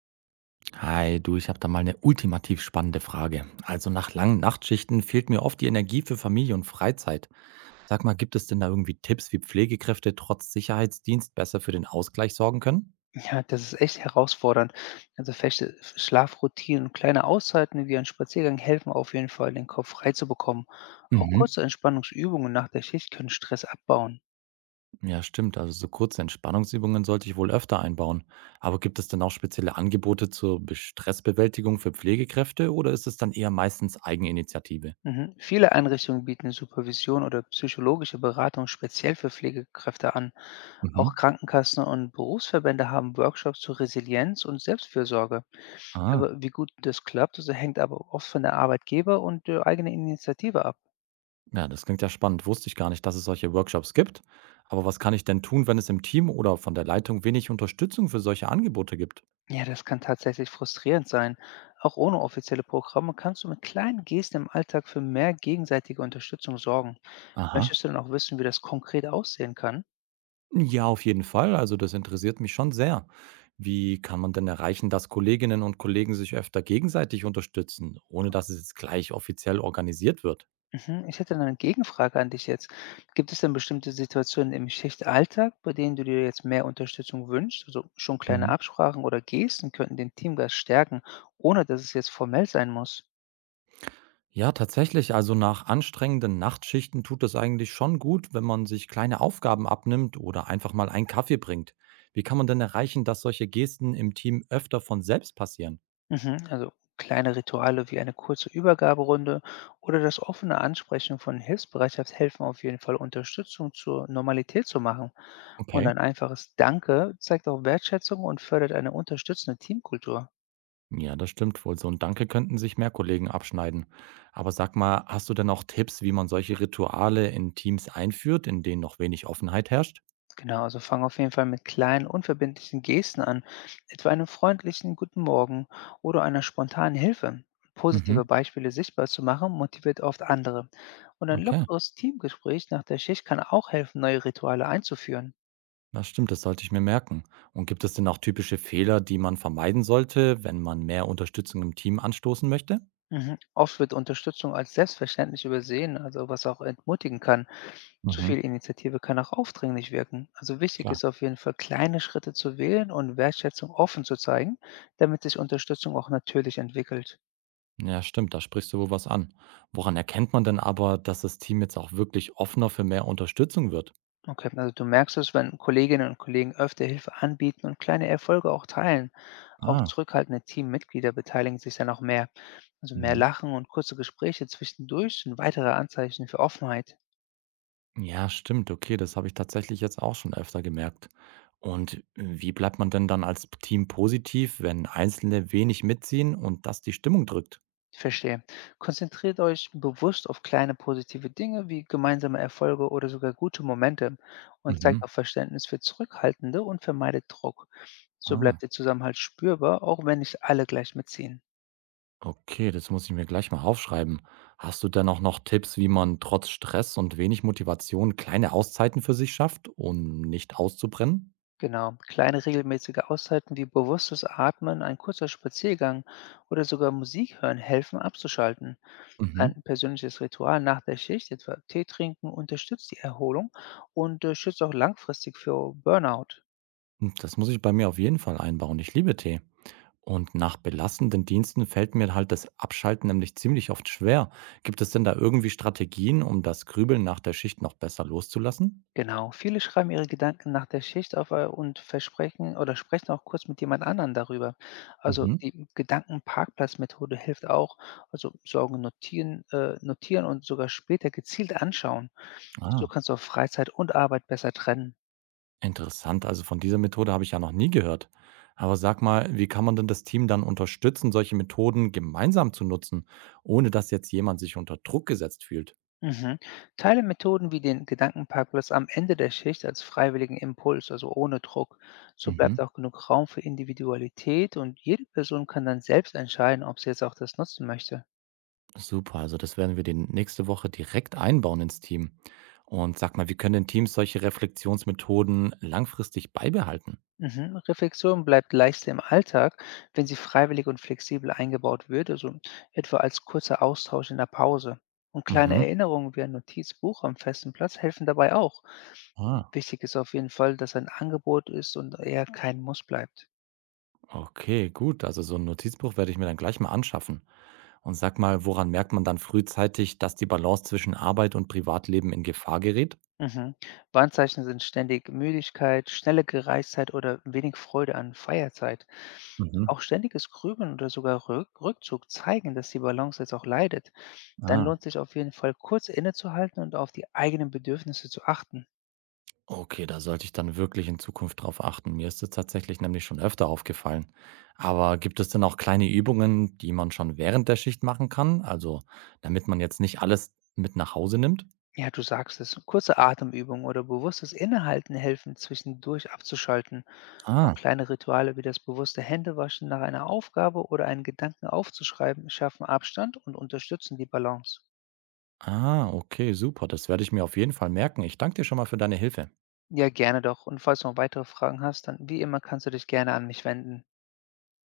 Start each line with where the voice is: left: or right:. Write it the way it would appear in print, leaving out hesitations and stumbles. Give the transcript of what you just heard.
right: Hi, du, ich habe da mal eine ultimativ spannende Frage. Also nach langen Nachtschichten fehlt mir oft die Energie für Familie und Freizeit. Sag mal, gibt es denn da irgendwie Tipps, wie Pflegekräfte trotz Sicherheitsdienst besser für den Ausgleich sorgen können?
left: Ja, das ist echt herausfordernd. Also feste Schlafroutinen und kleine Auszeiten wie ein Spaziergang helfen auf jeden Fall, den Kopf frei zu bekommen. Auch
right: Mhm.
left: kurze Entspannungsübungen nach der Schicht können Stress abbauen.
right: Ja, stimmt. Also so kurze Entspannungsübungen sollte ich wohl öfter einbauen. Aber gibt es denn auch spezielle Angebote zur Stressbewältigung für Pflegekräfte oder ist es dann eher meistens Eigeninitiative?
left: Mhm. Viele Einrichtungen bieten Supervision oder psychologische Beratung speziell für Pflegekräfte an.
right: Mhm.
left: Auch Krankenkassen und Berufsverbände haben Workshops zur Resilienz und Selbstfürsorge.
right: Ah.
left: Aber wie gut das klappt, das hängt aber oft von der Arbeitgeber und der eigenen Initiative ab.
right: Ja, das klingt ja spannend. Wusste ich gar nicht, dass es solche Workshops gibt. Aber was kann ich denn tun, wenn es im Team oder von der Leitung wenig Unterstützung für solche Angebote gibt?
left: Ja, das kann tatsächlich frustrierend sein. Auch ohne offizielle Programme kannst du mit kleinen Gesten im Alltag für mehr gegenseitige Unterstützung sorgen.
right: Aha.
left: Möchtest du denn auch wissen, wie das konkret aussehen kann?
right: Ja, auf jeden Fall. Also das interessiert mich schon sehr. Wie kann man denn erreichen, dass Kolleginnen und Kollegen sich öfter gegenseitig unterstützen, ohne dass es jetzt gleich offiziell organisiert wird?
left: Mhm. Ich hätte dann eine Gegenfrage an dich jetzt. Gibt es denn bestimmte Situationen im Schichtalltag, bei denen du dir jetzt mehr Unterstützung wünschst? Also schon kleine
right: Mhm.
left: Absprachen oder Gesten könnten den Teamgeist stärken, ohne dass es jetzt formell sein muss.
right: Ja, tatsächlich. Also nach anstrengenden Nachtschichten tut es eigentlich schon gut, wenn man sich kleine Aufgaben abnimmt oder einfach mal einen Kaffee bringt. Wie kann man denn erreichen, dass solche Gesten im Team öfter von selbst passieren?
left: Mhm, also kleine Rituale wie eine kurze Übergaberunde oder das offene Ansprechen von Hilfsbereitschaft helfen auf jeden Fall, Unterstützung zur Normalität zu machen. Und
right: Okay.
left: ein einfaches Danke zeigt auch Wertschätzung und fördert eine unterstützende Teamkultur.
right: Ja, das stimmt wohl. So ein Danke könnten sich mehr Kollegen abschneiden. Aber sag mal, hast du denn auch Tipps, wie man solche Rituale in Teams einführt, in denen noch wenig Offenheit herrscht?
left: Genau, also fang auf jeden Fall mit kleinen, unverbindlichen Gesten an, etwa einem freundlichen Guten Morgen oder einer spontanen Hilfe. Positive
right: Mhm.
left: Beispiele sichtbar zu machen, motiviert oft andere. Und ein
right: Okay,
left: lockeres Teamgespräch nach der Schicht kann auch helfen, neue Rituale einzuführen.
right: das stimmt, das sollte ich mir merken. Und gibt es denn auch typische Fehler, die man vermeiden sollte, wenn man mehr Unterstützung im Team anstoßen möchte?
left: Mhm. Oft wird Unterstützung als selbstverständlich übersehen, also was auch entmutigen kann. Zu
right: Mhm,
left: viel Initiative kann auch aufdringlich wirken. Also wichtig
right: klar.
left: ist auf jeden Fall, kleine Schritte zu wählen und Wertschätzung offen zu zeigen, damit sich Unterstützung auch natürlich entwickelt.
right: Ja, stimmt, da sprichst du wohl was an. Woran erkennt man denn aber, dass das Team jetzt auch wirklich offener für mehr Unterstützung wird?
left: Okay, also du merkst es, wenn Kolleginnen und Kollegen öfter Hilfe anbieten und kleine Erfolge auch teilen. Auch
right: Ah,
left: zurückhaltende Teammitglieder beteiligen sich dann auch mehr. Also mehr
right: mhm.
left: Lachen und kurze Gespräche zwischendurch sind weitere Anzeichen für Offenheit.
right: Ja, stimmt, okay, das habe ich tatsächlich jetzt auch schon öfter gemerkt. Und wie bleibt man denn dann als Team positiv, wenn Einzelne wenig mitziehen und das die Stimmung drückt?
left: Verstehe. Konzentriert euch bewusst auf kleine positive Dinge wie gemeinsame Erfolge oder sogar gute Momente und zeigt
right: Mhm.
left: auch Verständnis für Zurückhaltende und vermeidet Druck. So bleibt
right: Ah.
left: der Zusammenhalt spürbar, auch wenn nicht alle gleich mitziehen.
right: Okay, das muss ich mir gleich mal aufschreiben. Hast du denn auch noch Tipps, wie man trotz Stress und wenig Motivation kleine Auszeiten für sich schafft, um nicht auszubrennen?
left: Genau. Kleine regelmäßige Auszeiten wie bewusstes Atmen, ein kurzer Spaziergang oder sogar Musik hören helfen abzuschalten.
right: Mhm.
left: Ein persönliches Ritual nach der Schicht, etwa Tee trinken, unterstützt die Erholung und schützt auch langfristig für Burnout.
right: Hm, das muss ich bei mir auf jeden Fall einbauen. Ich liebe Tee. Und nach belastenden Diensten fällt mir halt das Abschalten nämlich ziemlich oft schwer. Gibt es denn da irgendwie Strategien, um das Grübeln nach der Schicht noch besser loszulassen?
left: Genau. Viele schreiben ihre Gedanken nach der Schicht auf, und versprechen oder sprechen auch kurz mit jemand anderen darüber. Also,
right: Mhm.
left: die Gedankenparkplatzmethode hilft auch, also, Sorgen notieren notieren und sogar später gezielt anschauen. So
right: Ah,
left: kannst du auch Freizeit und Arbeit besser trennen.
right: interessant. Also von dieser Methode habe ich ja noch nie gehört. Aber sag mal, wie kann man denn das Team dann unterstützen, solche Methoden gemeinsam zu nutzen, ohne dass jetzt jemand sich unter Druck gesetzt fühlt?
left: Mhm. Teile Methoden wie den Gedankenparkplatz am Ende der Schicht als freiwilligen Impuls, also ohne Druck. So
right: Mhm.
left: bleibt auch genug Raum für Individualität und jede Person kann dann selbst entscheiden, ob sie jetzt auch das nutzen möchte.
right: Super, also das werden wir den nächste Woche direkt einbauen ins Team. Und sag mal, wie können denn Teams solche Reflexionsmethoden langfristig beibehalten?
left: Mhm. Reflexion bleibt leichter im Alltag, wenn sie freiwillig und flexibel eingebaut wird, also etwa als kurzer Austausch in der Pause. Und kleine
right: Mhm.
left: Erinnerungen wie ein Notizbuch am festen Platz helfen dabei auch.
right: Ah,
left: Wichtig ist auf jeden Fall, dass ein Angebot ist und eher kein Muss bleibt.
right: okay, gut. Also so ein Notizbuch werde ich mir dann gleich mal anschaffen. Und sag mal, woran merkt man dann frühzeitig, dass die Balance zwischen Arbeit und Privatleben in Gefahr gerät?
left: Mhm. Warnzeichen sind ständig Müdigkeit, schnelle Gereiztheit oder wenig Freude an Feierzeit.
right: Mhm.
left: Auch ständiges Grübeln oder sogar Rückzug zeigen, dass die Balance jetzt auch leidet. Dann
right: Ah.
left: lohnt sich auf jeden Fall kurz innezuhalten und auf die eigenen Bedürfnisse zu achten.
right: Okay, da sollte ich dann wirklich in Zukunft drauf achten. Mir ist es tatsächlich nämlich schon öfter aufgefallen. Aber gibt es denn auch kleine Übungen, die man schon während der Schicht machen kann? Also, damit man jetzt nicht alles mit nach Hause nimmt?
left: Ja, du sagst es. Kurze Atemübungen oder bewusstes Innehalten helfen, zwischendurch abzuschalten. Auch
right: Ah,
left: kleine Rituale wie das bewusste Händewaschen nach einer Aufgabe oder einen Gedanken aufzuschreiben schaffen Abstand und unterstützen die Balance.
right: ah, okay, super. Das werde ich mir auf jeden Fall merken. Ich danke dir schon mal für deine Hilfe.
left: Ja, gerne doch. Und falls du noch weitere Fragen hast, dann wie immer kannst du dich gerne an mich wenden.